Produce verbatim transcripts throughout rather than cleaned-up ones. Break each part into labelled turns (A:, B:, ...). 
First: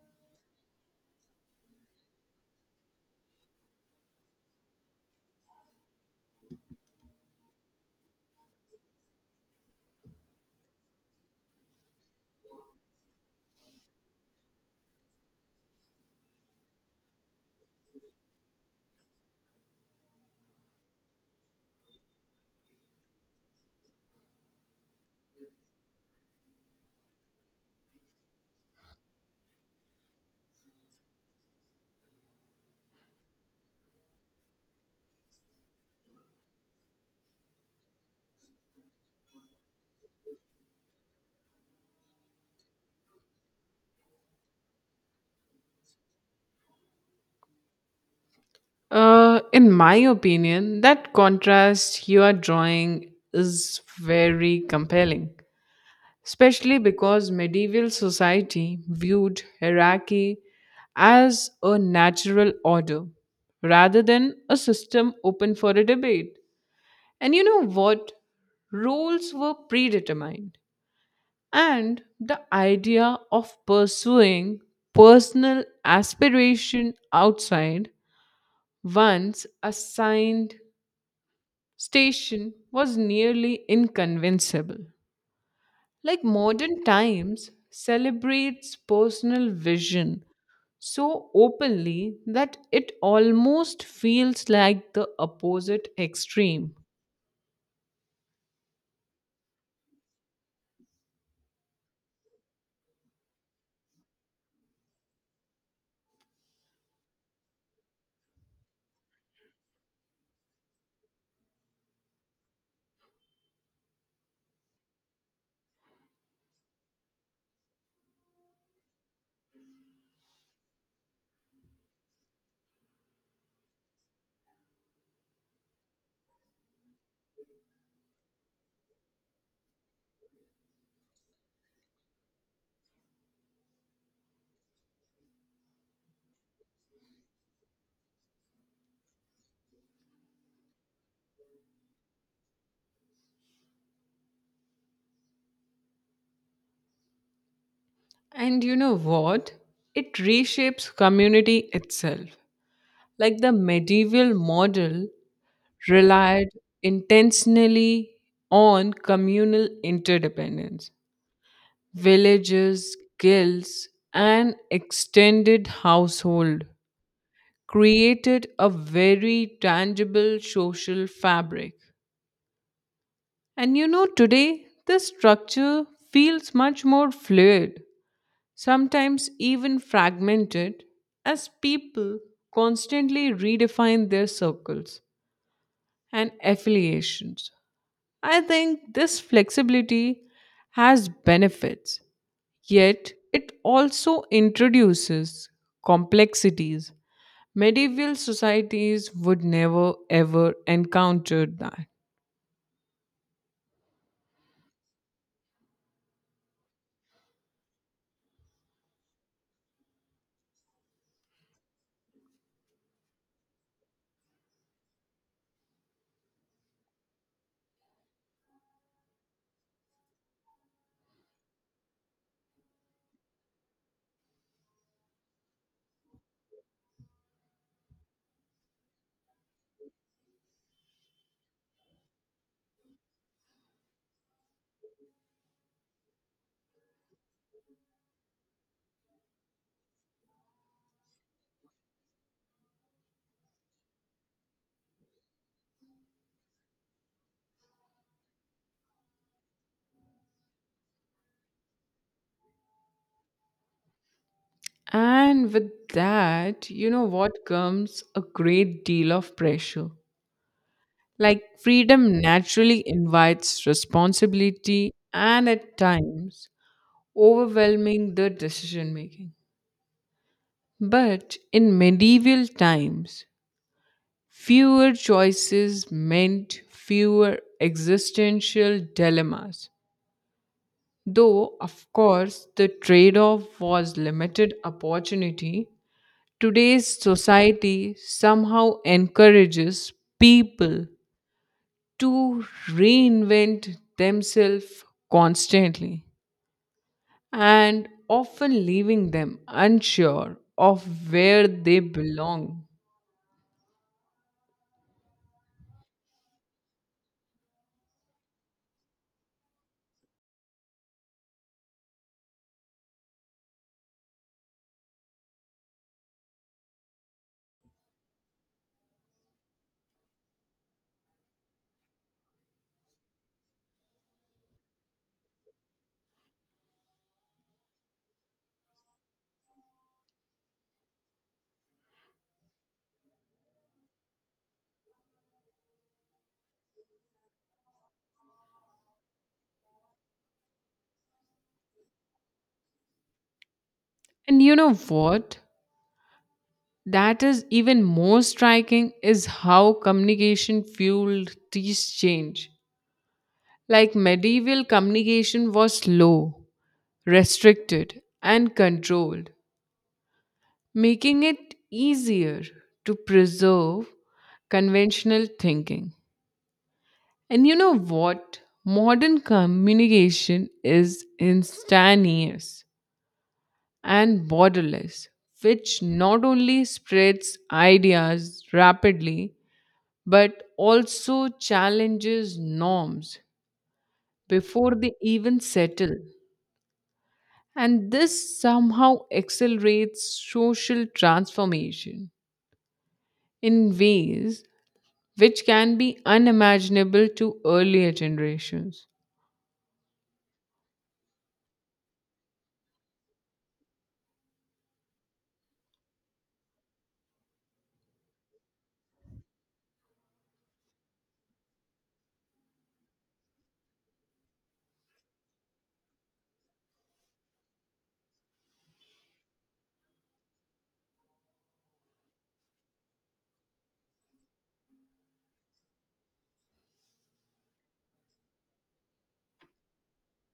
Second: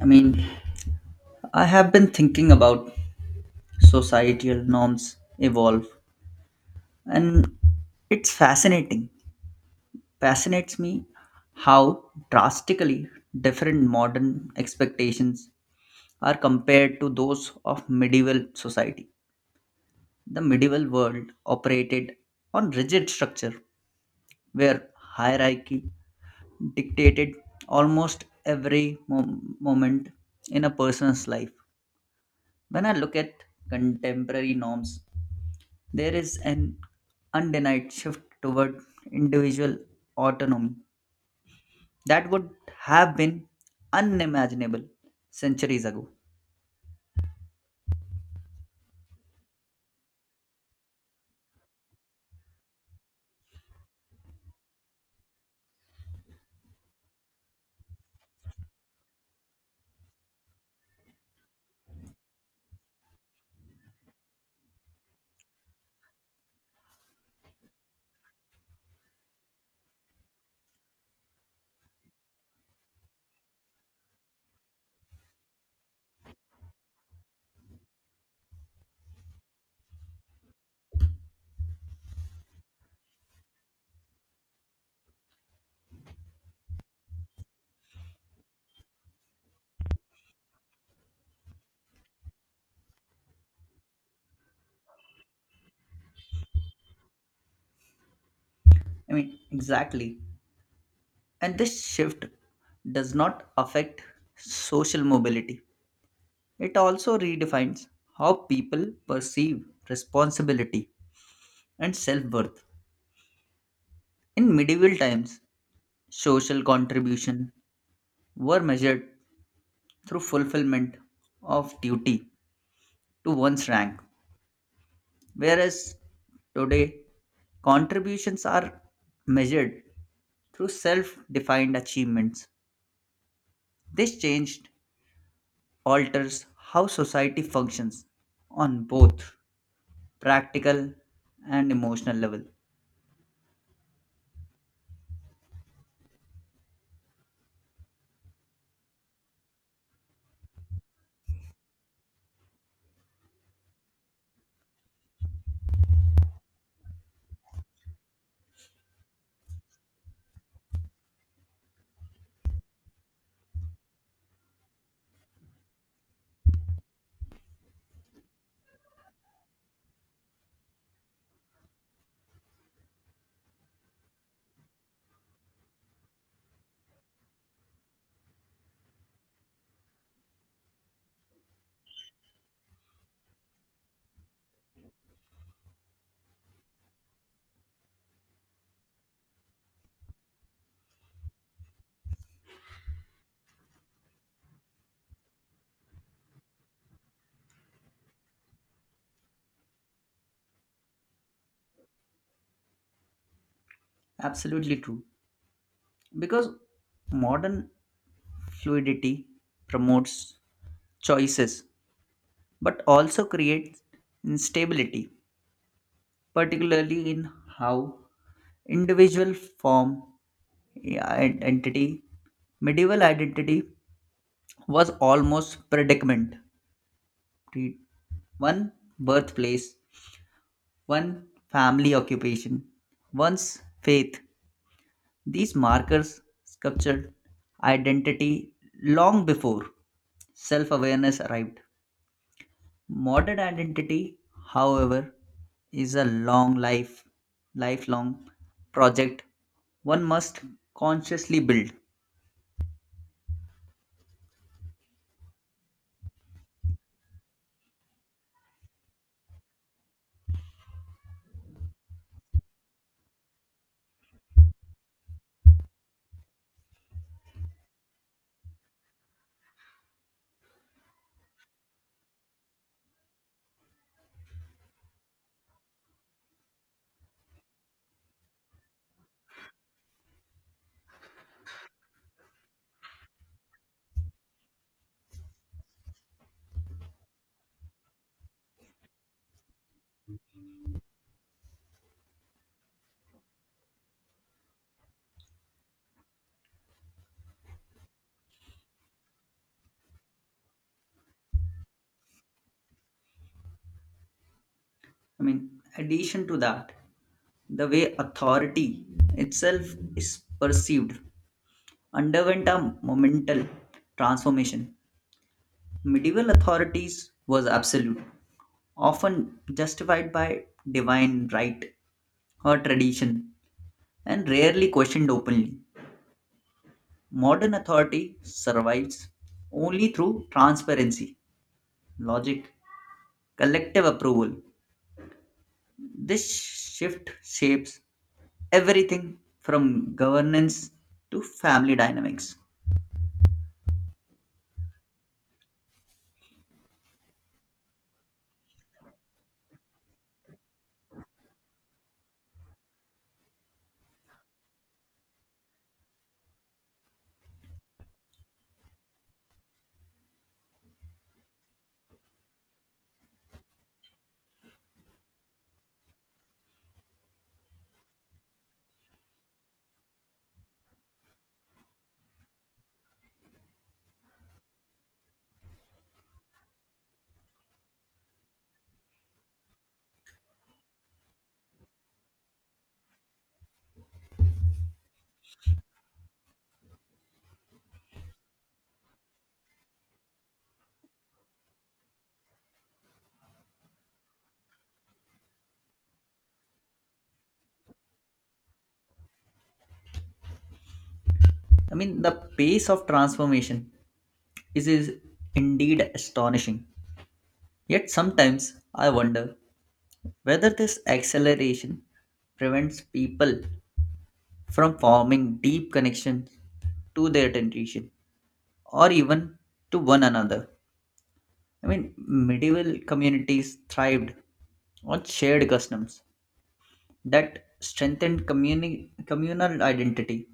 A: I mean, I have been thinking about societal norms evolve, and it's fascinating. Fascinates me how drastically different modern expectations are compared to those of medieval society. The medieval world operated on rigid structure where hierarchy dictated almost every mom- moment in a person's life. When I look at contemporary norms, there is an undenied shift toward individual autonomy that would have been unimaginable centuries ago.
B: Uh, in my opinion, that contrast you are drawing is very compelling, especially because medieval society viewed hierarchy as a natural order rather than a system open for a debate. And you know what? Roles were predetermined, and the idea of pursuing personal aspiration outside one's assigned station was nearly inconvincible. Like modern times celebrates personal vision so openly that it almost feels like the opposite extreme.
A: I mean, exactly. And this shift does not affect social mobility, it also redefines how people perceive responsibility and self worth. In medieval times, social contribution were measured through fulfillment of duty to one's rank. Whereas today, contributions are measured through self defined achievements. This change alters how society functions on both practical and emotional level.
B: And you know what? It reshapes community itself. Like the medieval model relied intentionally on communal interdependence. Villages, guilds, and extended household created a very tangible social fabric. And you know, today this structure feels much more fluid, sometimes even fragmented, as people constantly redefine their circles and affiliations. I think this flexibility has benefits. Yet, it also introduces complexities. Medieval societies would never ever encounter that.
A: Absolutely true. Because modern fluidity promotes choices but also creates instability, particularly in how individual form, yeah, and entity medieval identity was almost predicament. Pre- one birthplace, one family occupation, one's faith, these markers sculptured identity long before self-awareness arrived. Modern identity, however, is a long life, lifelong project one must consciously build.
B: And with that, you know what comes a great deal of pressure. Like freedom naturally invites responsibility and at times overwhelming the decision making. But in medieval times, fewer choices meant fewer existential dilemmas. Though, of course, the trade off was limited opportunity. Today's society somehow encourages people to reinvent themselves constantly and often leaving them unsure of where they belong.
A: I mean, addition to that, the way authority itself is perceived underwent a monumental transformation. Medieval authorities was absolute, often justified by divine right or tradition, and rarely questioned openly. Modern authority survives only through transparency, logic, collective approval. This shift shapes everything from governance to family dynamics.
B: And you know what? That is even more striking is how communication fueled these change. Like medieval communication was slow, restricted, and controlled, making it easier to preserve conventional thinking. And you know what? Modern communication is instantaneous and borderless, which not only spreads ideas rapidly but also challenges norms before they even settle. And this somehow accelerates social transformation in ways which can be unimaginable to earlier generations.
A: I mean, the pace of transformation is, is indeed astonishing. Yet sometimes I wonder whether this acceleration prevents people from forming deep connections to their tradition or even to one another. I mean, medieval communities thrived on shared customs that strengthened communi- communal identity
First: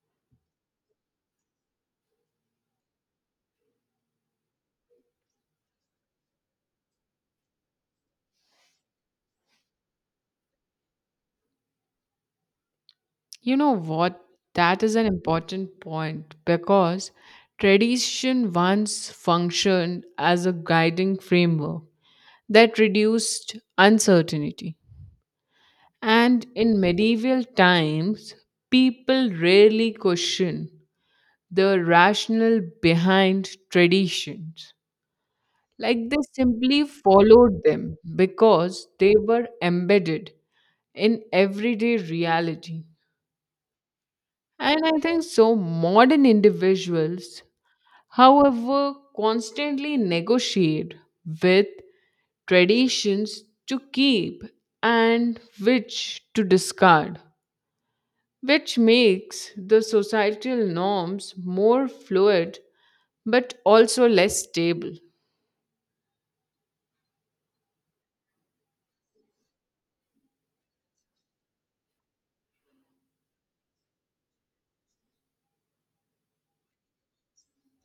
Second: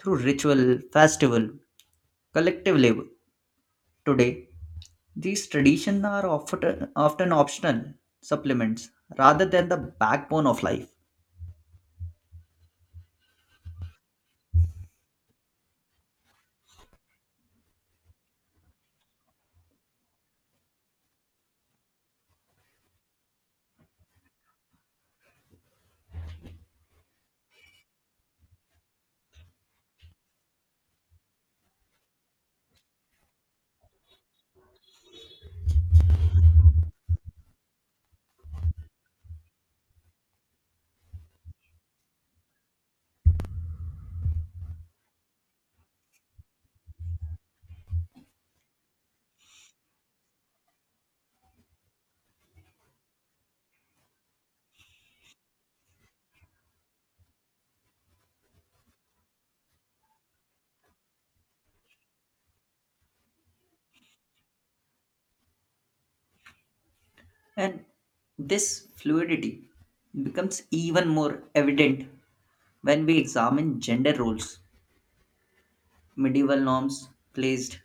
A: through ritual, festival, collective labor. Today, these traditions are often, often optional supplements rather than the backbone of life.
B: You know what? That is an important point because tradition once functioned as a guiding framework that reduced uncertainty. And in medieval times, people rarely question the rationale behind traditions. Like they simply followed them because they were embedded in everyday reality. And I think so, modern individuals, however, constantly negotiate with traditions to keep and which to discard, which makes the societal norms more fluid but also less stable.
A: And this fluidity becomes even more evident when we examine gender roles. Medieval norms placed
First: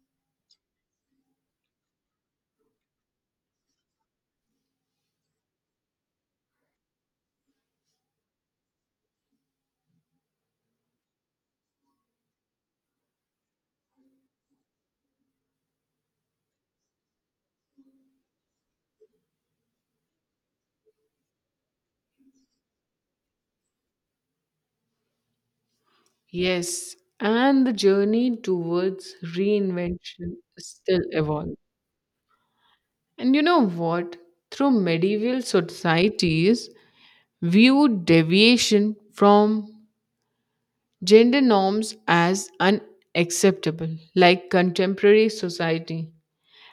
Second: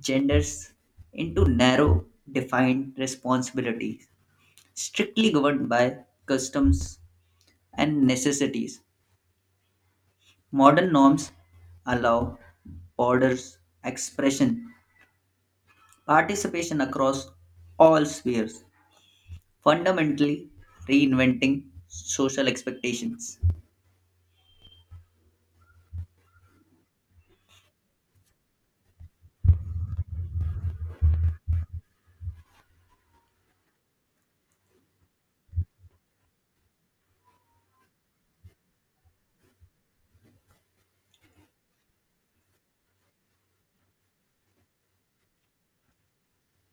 A: genders into narrow, defined responsibilities, strictly governed by customs and necessities. Modern norms allow borders, expression, participation across all spheres, fundamentally reinventing social expectations.
B: Yes, and the journey towards reinvention still evolves. And you know what? Through medieval societies, viewed deviation from gender norms as unacceptable, like contemporary society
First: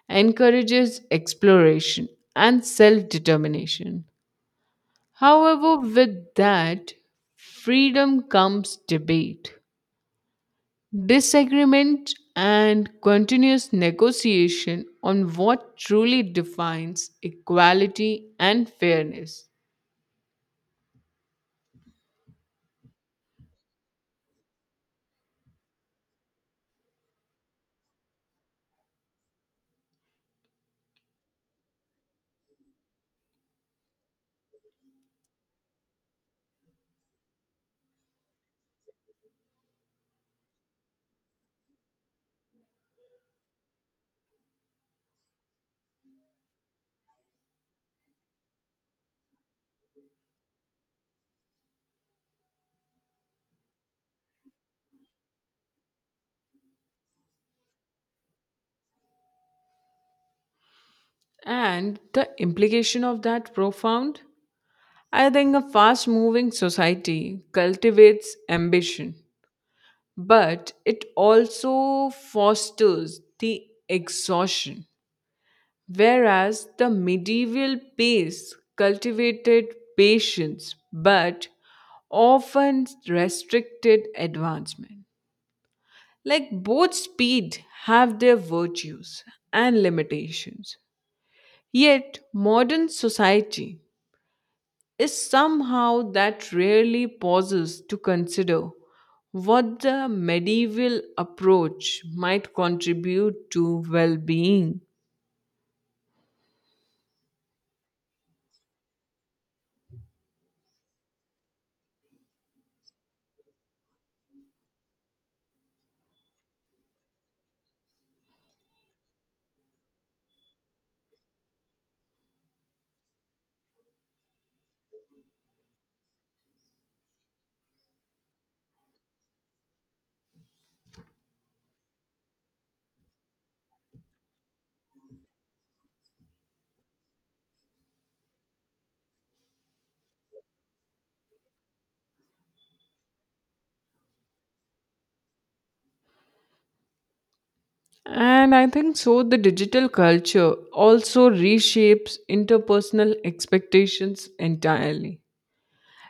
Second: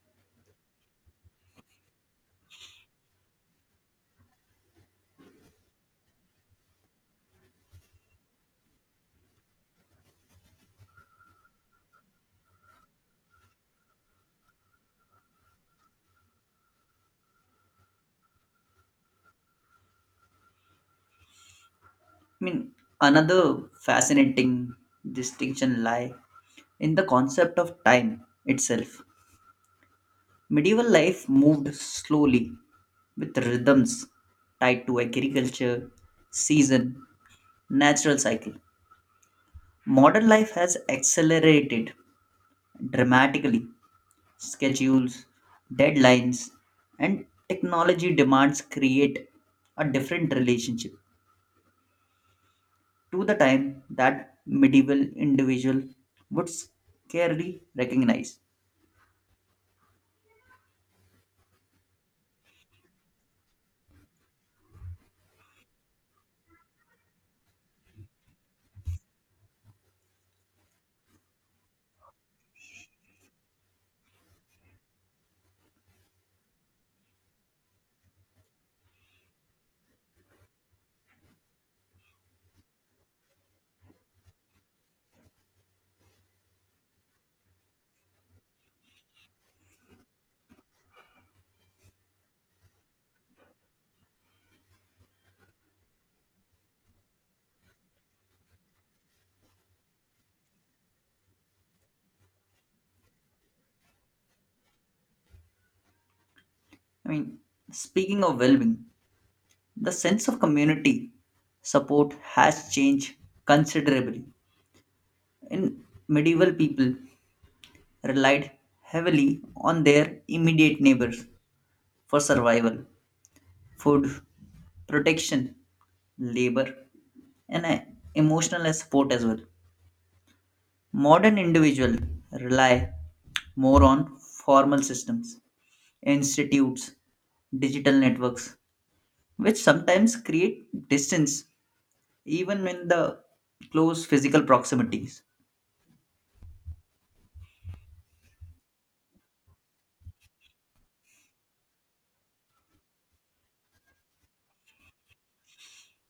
B: encourages exploration and self determination. However, with that freedom comes debate, disagreement, and continuous negotiation on what truly defines equality and fairness.
A: I mean, another fascinating distinction lie in the concept of time itself. Medieval life moved slowly with rhythms tied to agriculture, season, natural cycle. Modern life has accelerated dramatically. Schedules, deadlines, and technology demands create a different relationship to the time that medieval individual would scarcely recognize.
B: And the implication of that profound? I think a fast moving society cultivates ambition, but it also fosters the exhaustion. Whereas the medieval pace cultivated patience but often restricted advancement. Like both speed have their virtues and limitations. Yet modern society is somehow that rarely pauses to consider what the medieval approach might contribute to well being.
A: I mean, speaking of well being, the sense of community support has changed considerably. In medieval people relied heavily on their immediate neighbors for survival, food, protection, labor, and uh, emotional support as well. Modern individuals rely more on formal systems, institutes, digital networks, which sometimes create distance even in the close physical proximities.
B: And I think so, the digital culture also reshapes interpersonal expectations entirely.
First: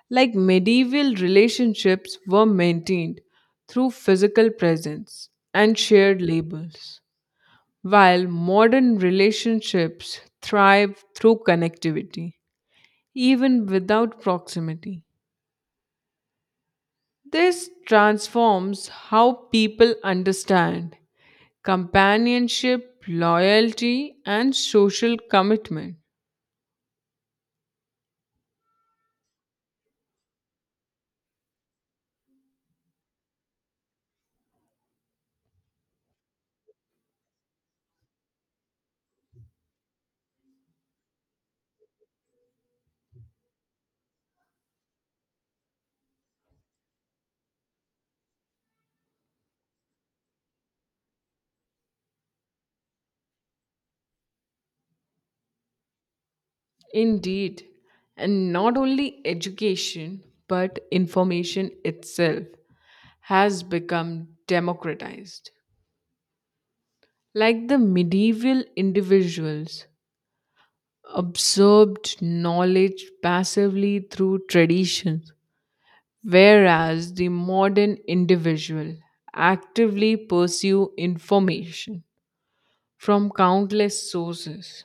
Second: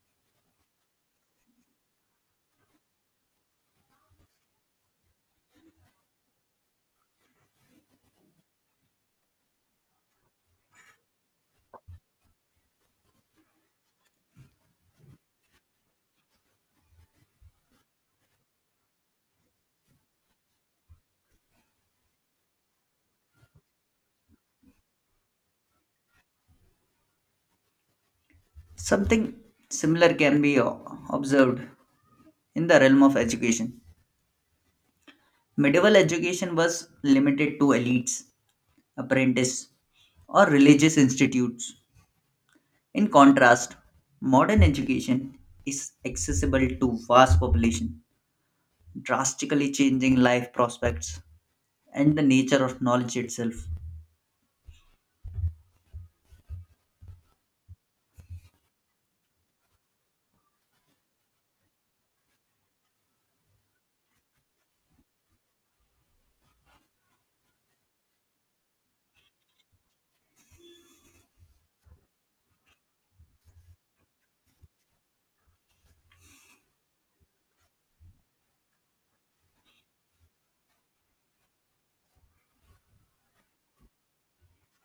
B: Like medieval relationships were maintained through physical presence and shared labels, while modern relationships thrive through connectivity, even without proximity. This transforms how people understand companionship, loyalty, and social commitment.
A: Something similar can be o- observed in the realm of education. Medieval education was limited to elites, apprentices, or religious institutes. In contrast, modern education is accessible to vast population, drastically changing life prospects and the nature of knowledge itself.
B: Indeed, and not only education, but information itself has become democratized. Like the medieval individuals absorbed knowledge passively through traditions, whereas the modern individual actively pursue information from countless sources.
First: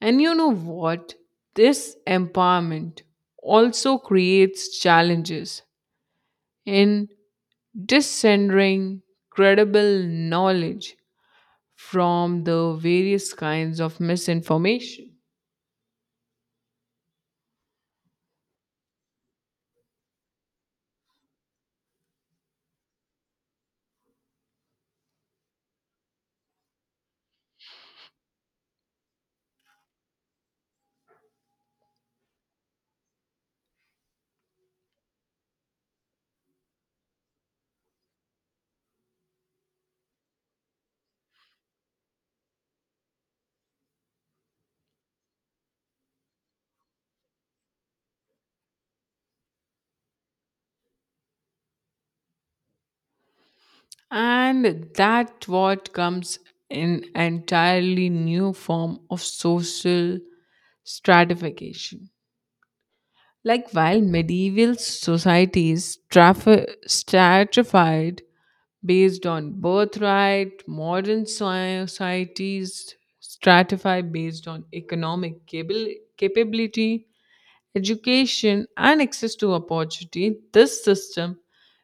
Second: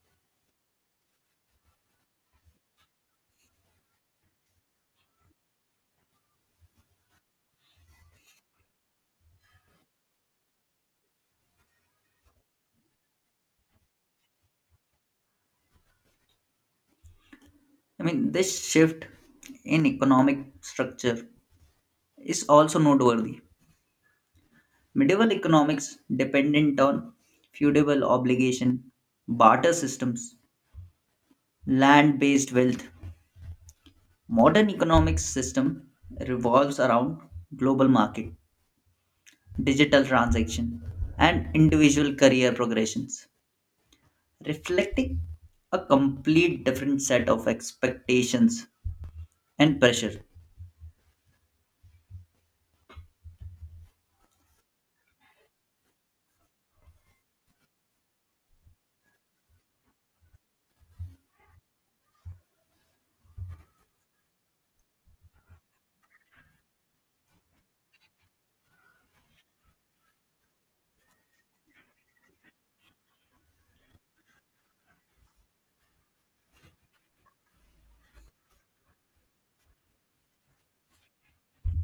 B: And you know what? This empowerment also creates challenges in discerning credible knowledge from the various kinds of misinformation.
A: I mean, this shift in economic structure is also noteworthy. Medieval economics dependent on feudal obligation, barter systems, land-based wealth. Modern economics system revolves around global market, digital transaction, and individual career progressions, reflecting a complete different set of expectations and pressure.
B: And that what comes in entirely new form of social stratification. Like while medieval societies traf- stratified based on birthright, modern societies stratify based on economic cable- capability, education, and access to opportunity, this system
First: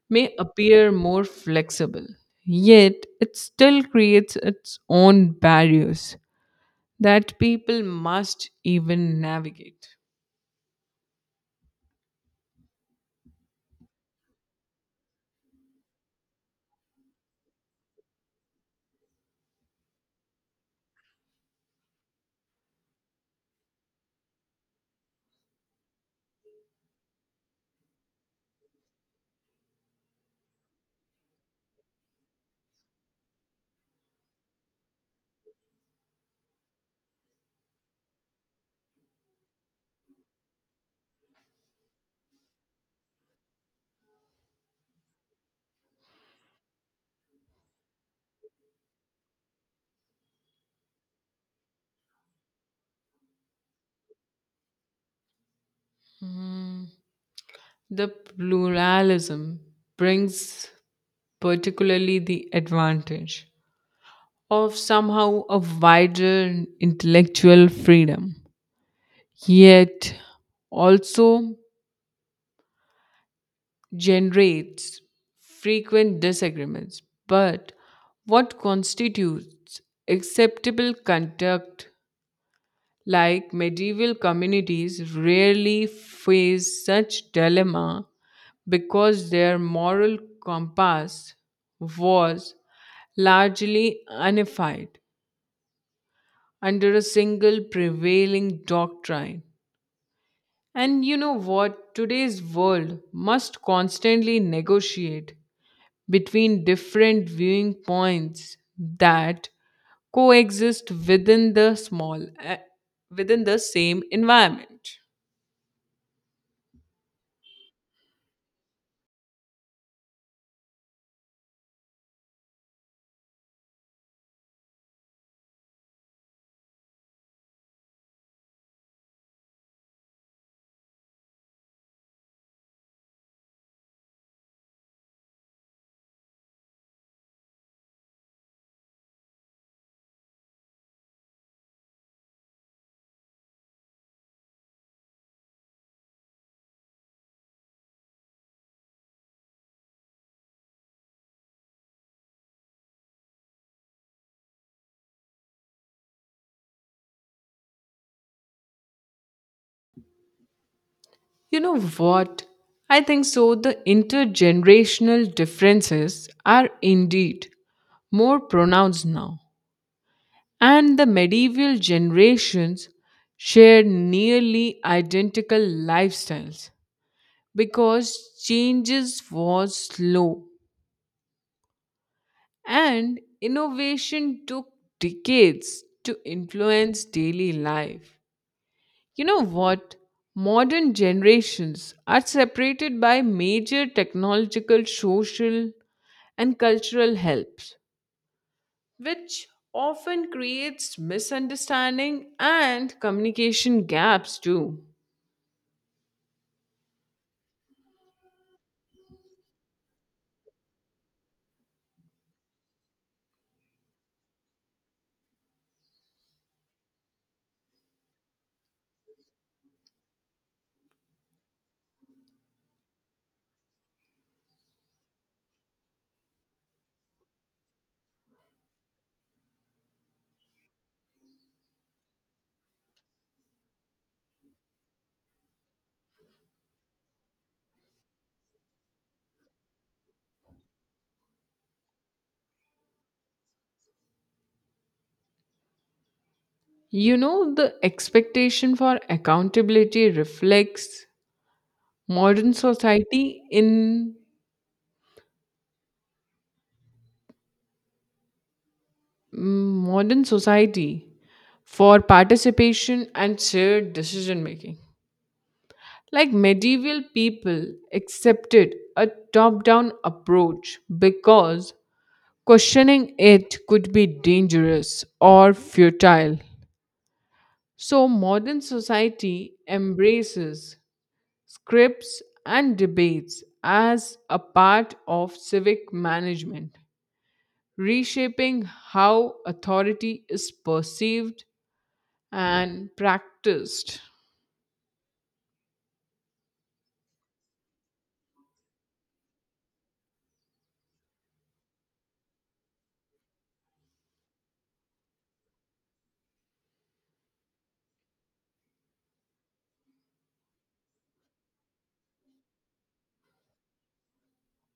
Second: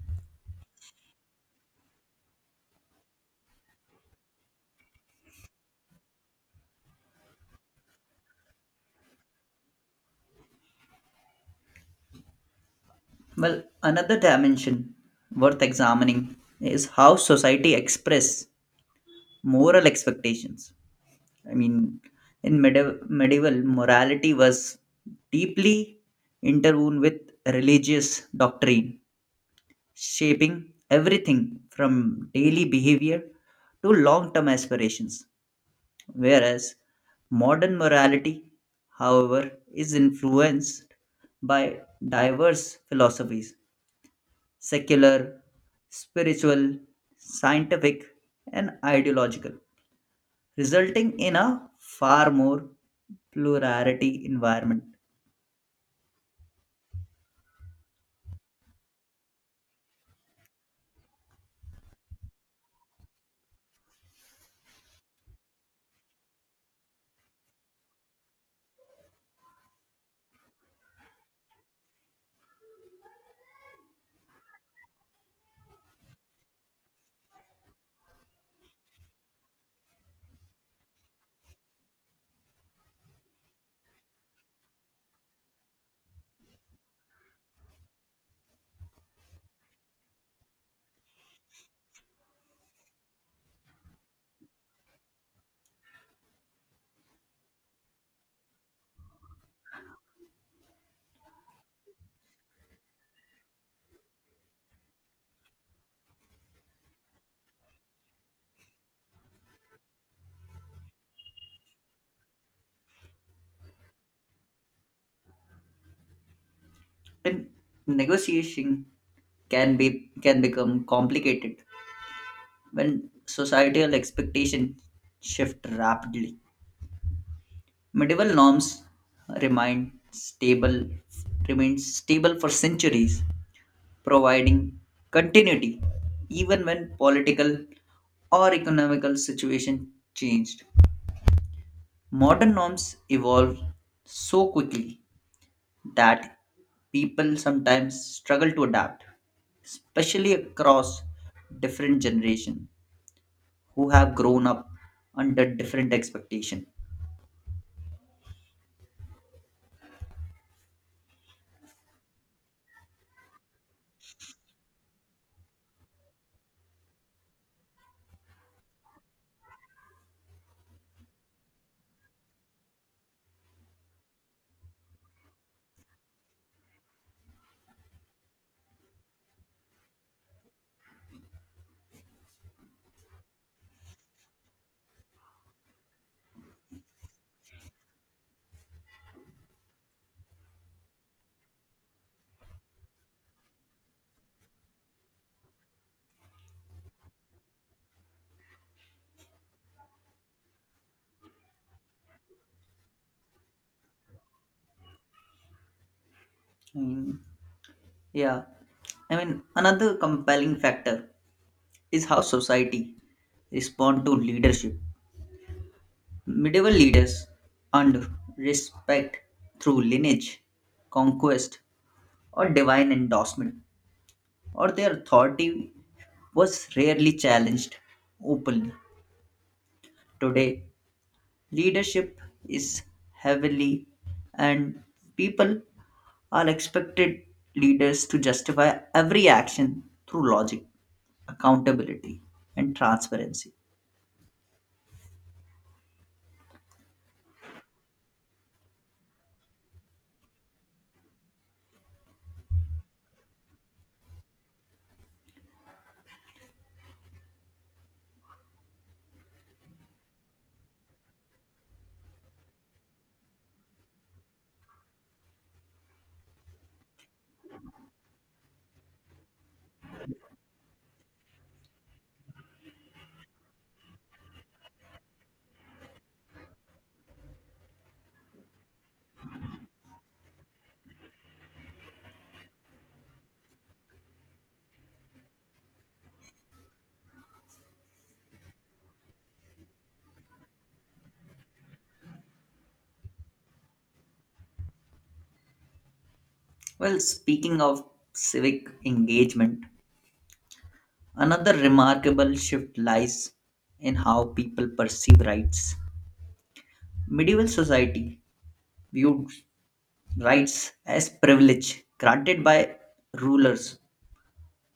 B: may appear more flexible. Yet, it still creates its own barriers that people must even navigate.
A: Well, another dimension worth examining is how society express moral expectations. I mean, in medieval, medieval morality was deeply interwoven with religious doctrine, shaping everything from daily behavior to long term aspirations. Whereas modern morality, however, is influenced by diverse philosophies secular, spiritual, scientific, and ideological, resulting in a far more plurality environment.
B: The pluralism brings particularly the advantage of somehow a wider intellectual freedom, yet also generates frequent disagreements. But what constitutes acceptable conduct, like medieval communities, rarely face such dilemma because their moral compass was largely unified under a single prevailing doctrine. And you know what? Today's world must constantly negotiate between different viewing points that coexist within the small eh, within the same environment.
A: Then negotiation can be can become complicated when societal expectations shift rapidly. Medieval norms remain stable remain stable for centuries, providing continuity even when political or economical situation changed. Modern norms evolve so quickly that people sometimes struggle to adapt, especially across different generation who have grown up under different expectation.
B: You know what? I think so the intergenerational differences are indeed more pronounced now, and the medieval generations shared nearly identical lifestyles because changes was slow and innovation took decades to influence daily life. You know what? Modern generations are separated by major technological social and cultural helps, which often creates misunderstanding and communication gaps too.
A: Mm, yeah, I mean another compelling factor is how society respond to leadership. Medieval leaders earned respect through lineage, conquest, or divine endorsement, or their authority was rarely challenged openly. Today, leadership is heavily, and people are expected leaders to justify every action through logic, accountability, and transparency.
B: You know, the expectation for accountability reflects modern society in mm, modern society for participation and shared decision making. Like medieval people accepted a top down approach because questioning it could be dangerous or futile. So, modern society embraces scripts and debates as a part of civic management, reshaping how authority is perceived and practiced.
A: Well, speaking of civic engagement, another remarkable shift lies in how people perceive rights. Medieval society viewed rights as privilege granted by rulers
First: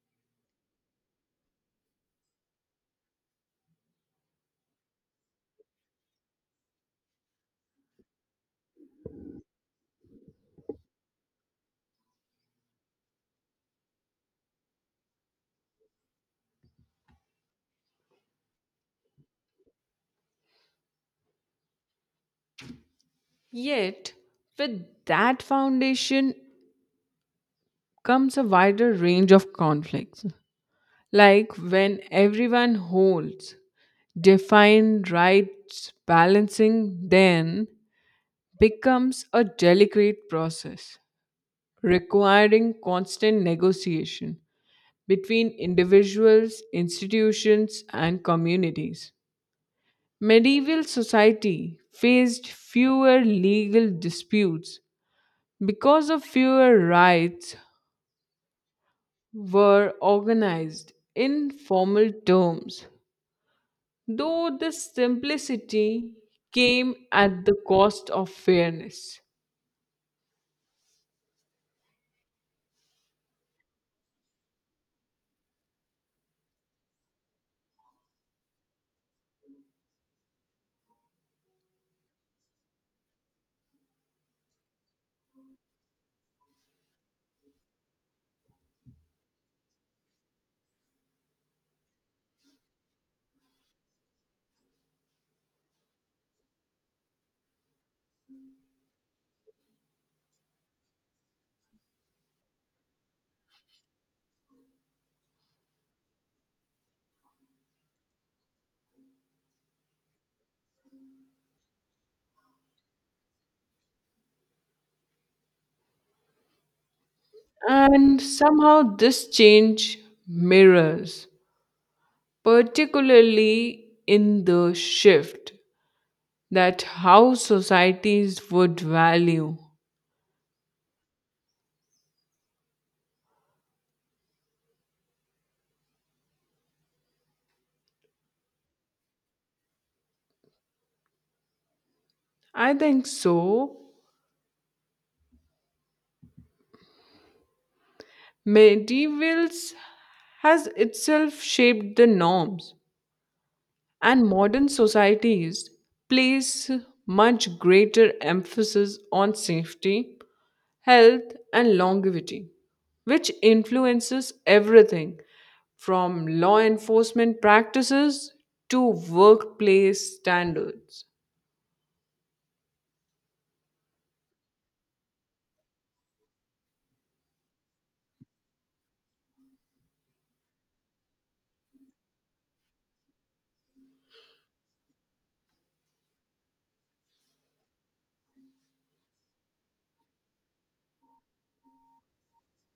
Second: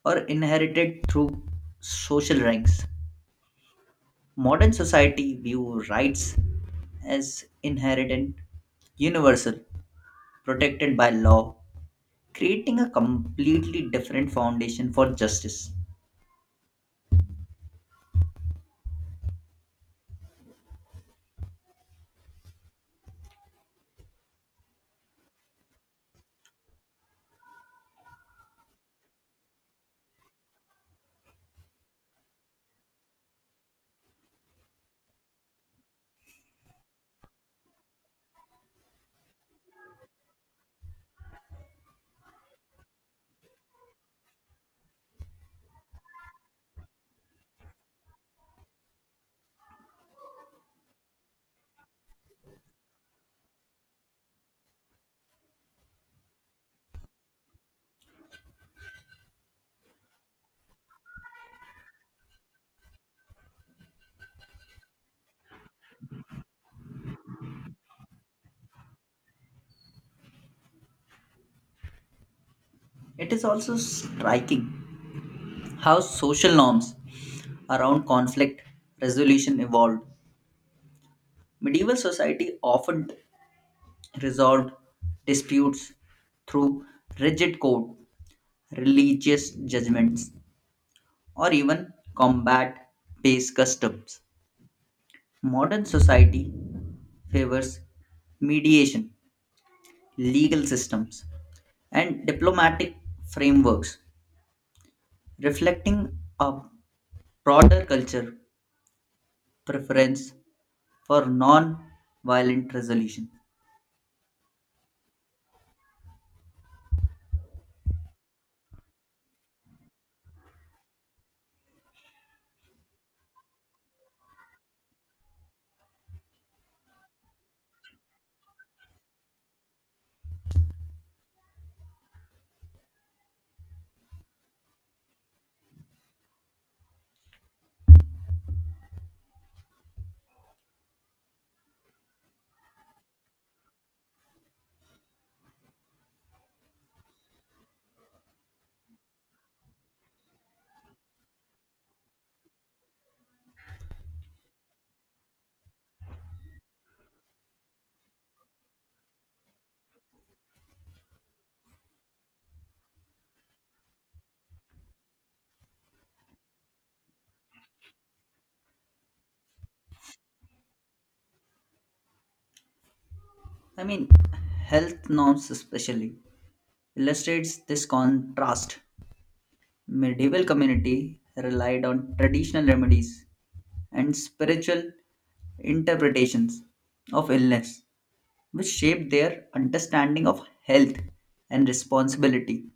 A: or inherited through social ranks. Modern society view rights as inherent, universal, protected by law, creating a completely different foundation for justice.
B: Yet, with that foundation comes a wider range of conflicts, like when everyone holds defined rights balancing then becomes a delicate process requiring constant negotiation between individuals, institutions, and communities. Medieval society faced fewer legal disputes because of fewer rights were organized in formal terms, though this simplicity came at the cost of fairness.
A: It is also striking how social norms around conflict resolution evolved. Medieval society often resolved disputes through rigid code, religious judgments, or even combat based customs. Modern society favors mediation, legal systems, and diplomatic frameworks, reflecting a broader culture preference for non violent resolution.
B: And somehow this change mirrors, particularly in the shift that how societies would value. I think so. Medievals has itself shaped the norms. And modern societies place much greater emphasis on safety, health, and longevity, which influences everything from law enforcement practices to workplace standards.
A: I mean, health norms especially illustrates this contrast. Medieval community relied on traditional remedies and spiritual interpretations of illness, which shaped their understanding of health and responsibility.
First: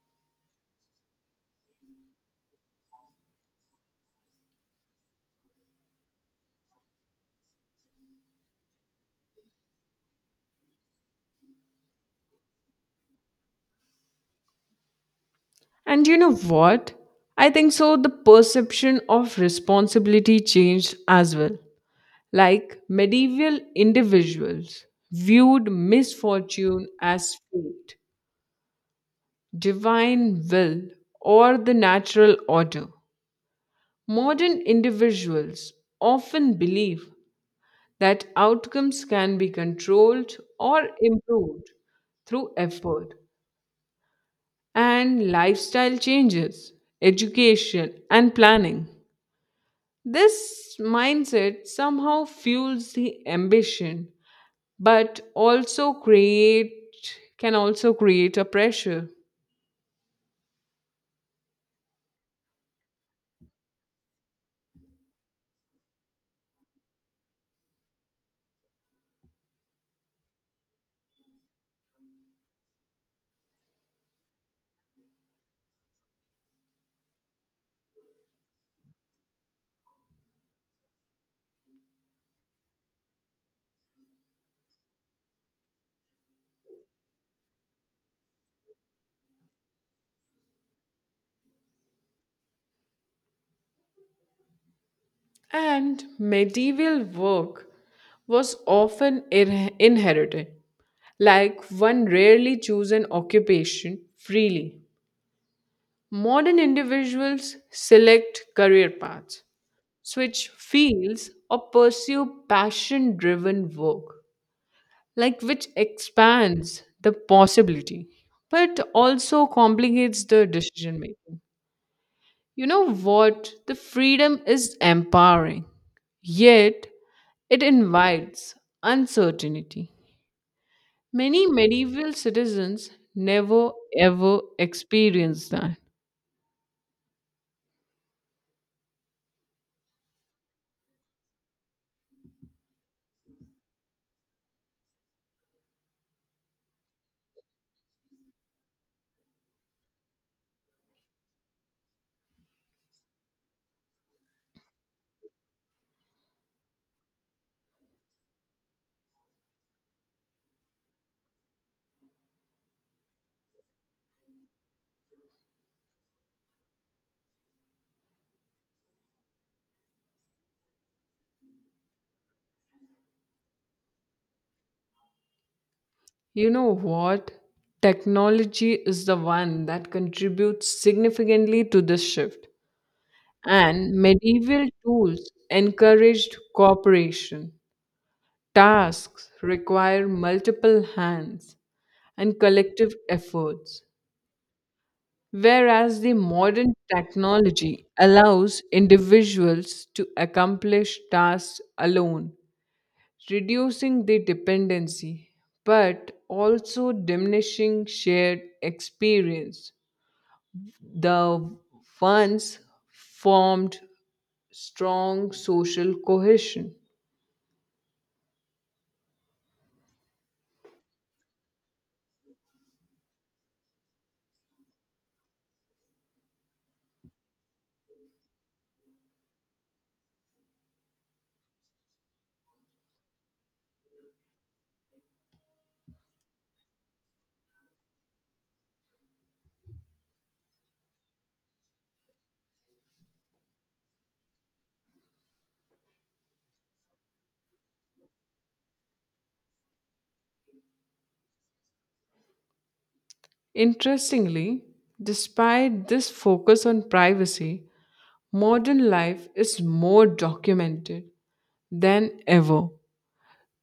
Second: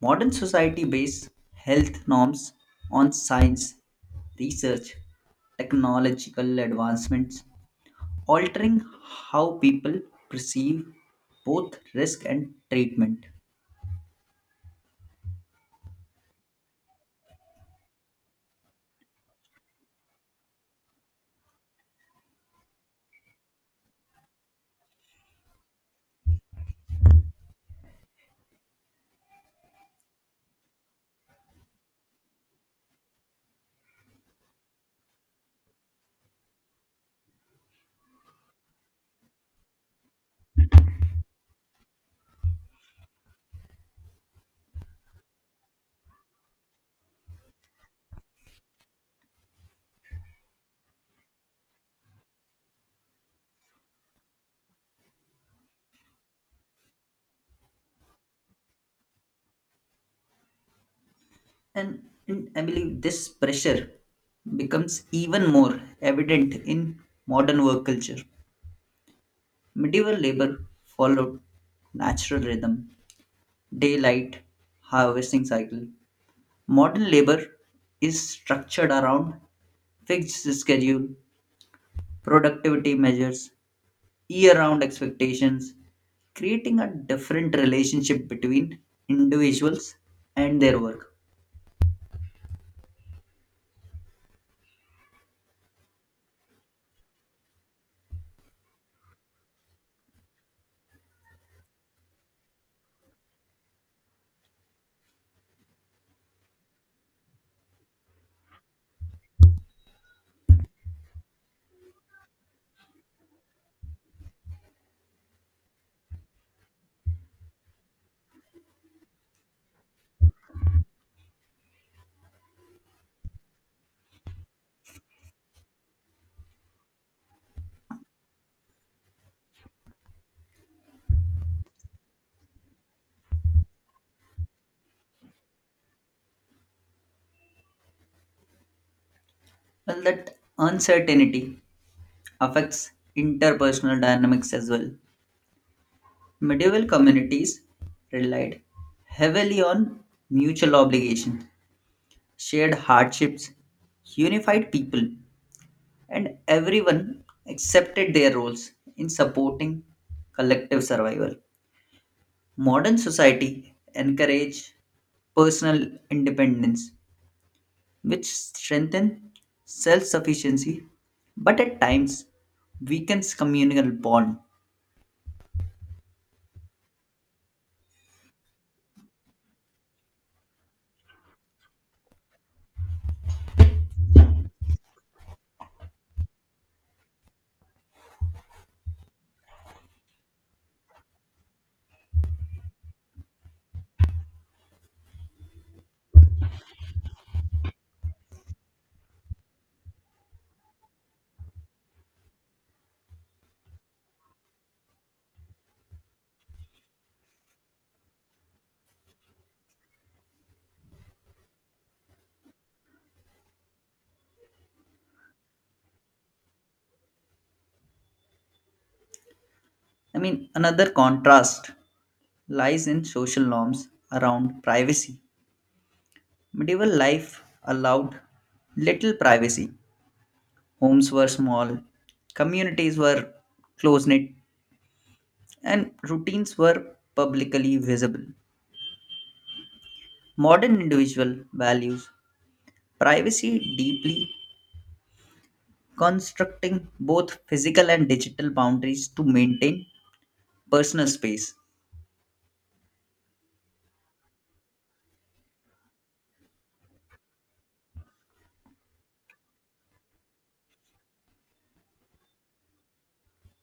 A: Modern society bases health norms on science, research, technological advancements, altering how people perceive both risk and treatment.
B: And you know what? I think so, the perception of responsibility changed as well. Like medieval individuals viewed misfortune as fate divine will, or the natural order. Modern individuals often believe that outcomes can be controlled or improved through effort and lifestyle changes, education, and planning. This mindset somehow fuels the ambition but also create can also create a pressure.
A: And, and I believe this pressure becomes even more evident in modern work culture. Medieval labor followed natural rhythm, daylight, harvesting cycle. Modern labor is structured around fixed schedule, productivity measures, year round expectations, creating a different relationship between individuals and their work.
B: And medieval work was often ir- inherited, like one rarely chose an occupation freely. Modern individuals select career paths, switch fields, or pursue passion driven work, like which expands the possibility but also complicates the decision making. You know what? The freedom is empowering, yet it invites uncertainty. Many medieval citizens never ever experienced that.
A: Well, that uncertainty affects interpersonal dynamics as well. Medieval communities relied heavily on mutual obligation, shared hardships, unified people, and everyone accepted their roles in supporting collective survival. Modern society encourage personal independence, which strengthen self-sufficiency, but at times weakens communal bond.
B: You know what? Technology is the one that contributes significantly to this shift, and medieval tools encouraged cooperation. Tasks require multiple hands and collective efforts. Whereas the modern technology allows individuals to accomplish tasks alone, reducing the dependency but also diminishing shared experience. The once formed strong social cohesion.
A: I mean, another contrast lies in social norms around privacy. Medieval life allowed little privacy. Homes were small, communities were close knit, and routines were publicly visible. Modern individual values privacy deeply, constructing both physical and digital boundaries to maintain personal space.
B: Interestingly, despite this focus on privacy, modern life is more documented than ever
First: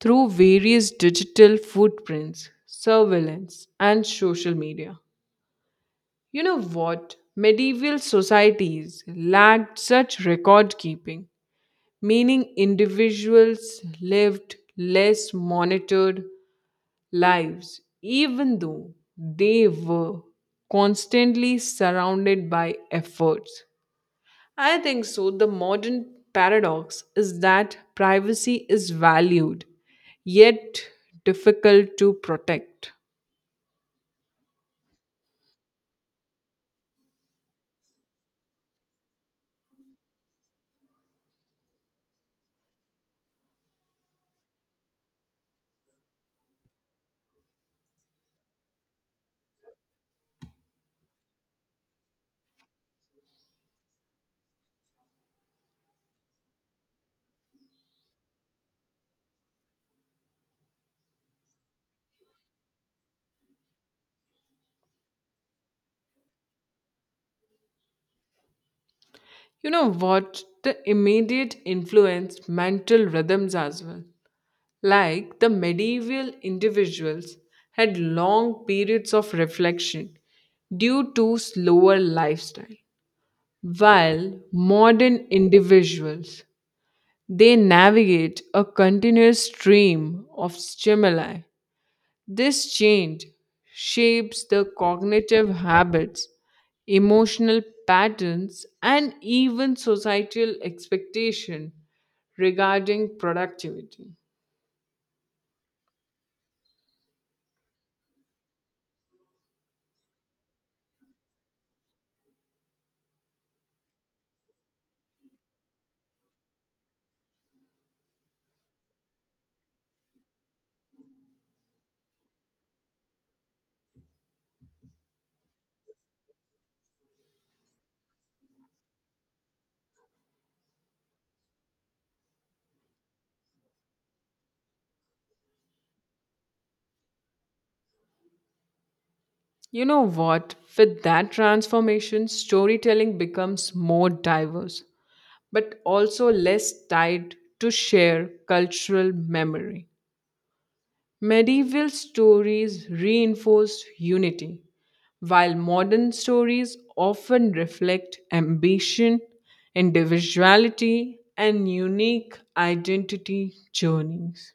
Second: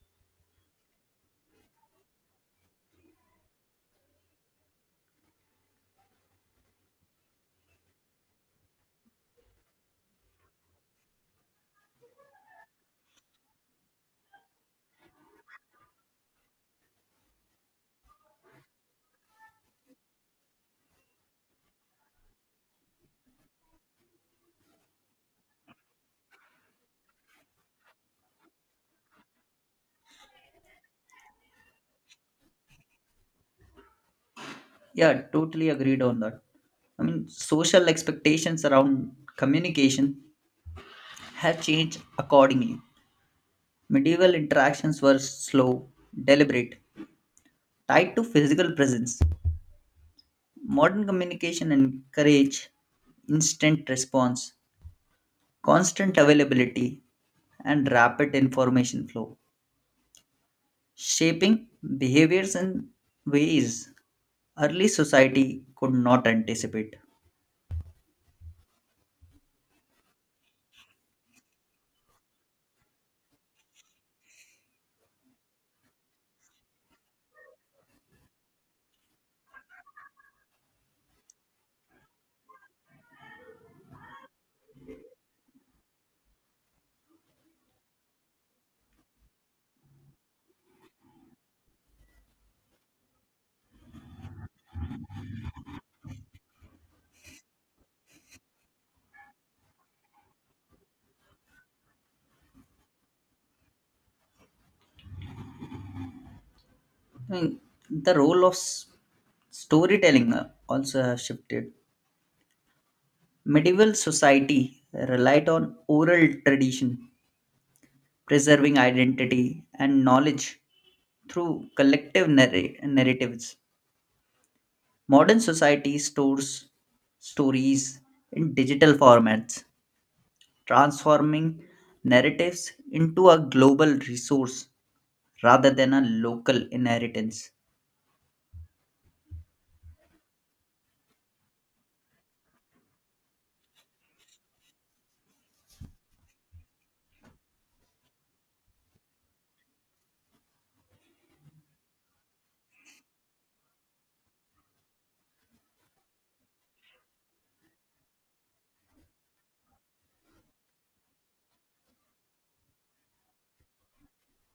B: through various digital footprints, surveillance, and social media. You know what? Medieval societies lacked such record keeping, meaning individuals lived less monitored lives, even though they were constantly surrounded by efforts. I think so. The modern paradox is that privacy is valued, yet difficult to protect.
A: Yeah, totally agreed on that. I mean, social expectations around communication have changed accordingly. Medieval interactions were slow, deliberate, tied to physical presence. Modern communication encourage instant response, constant availability, and rapid information flow, shaping behaviors in ways early society could not anticipate.
B: You know what? The immediate influence mental rhythms as well. Like the medieval individuals had long periods of reflection due to slower lifestyle, while modern individuals they navigate a continuous stream of stimuli. This change shapes the cognitive habits, emotional patterns, and even societal expectation regarding productivity.
A: I mean, the role of s- storytelling uh, also has shifted. Medieval society relied on oral tradition, preserving identity and knowledge through collective narra- narratives. Modern society stores stories in digital formats, transforming narratives into a global resource rather than a local inheritance.
B: You know what? With that transformation, storytelling becomes more diverse, but also less tied to share cultural memory. Medieval stories reinforce unity, while modern stories often reflect ambition, individuality, and unique identity journeys.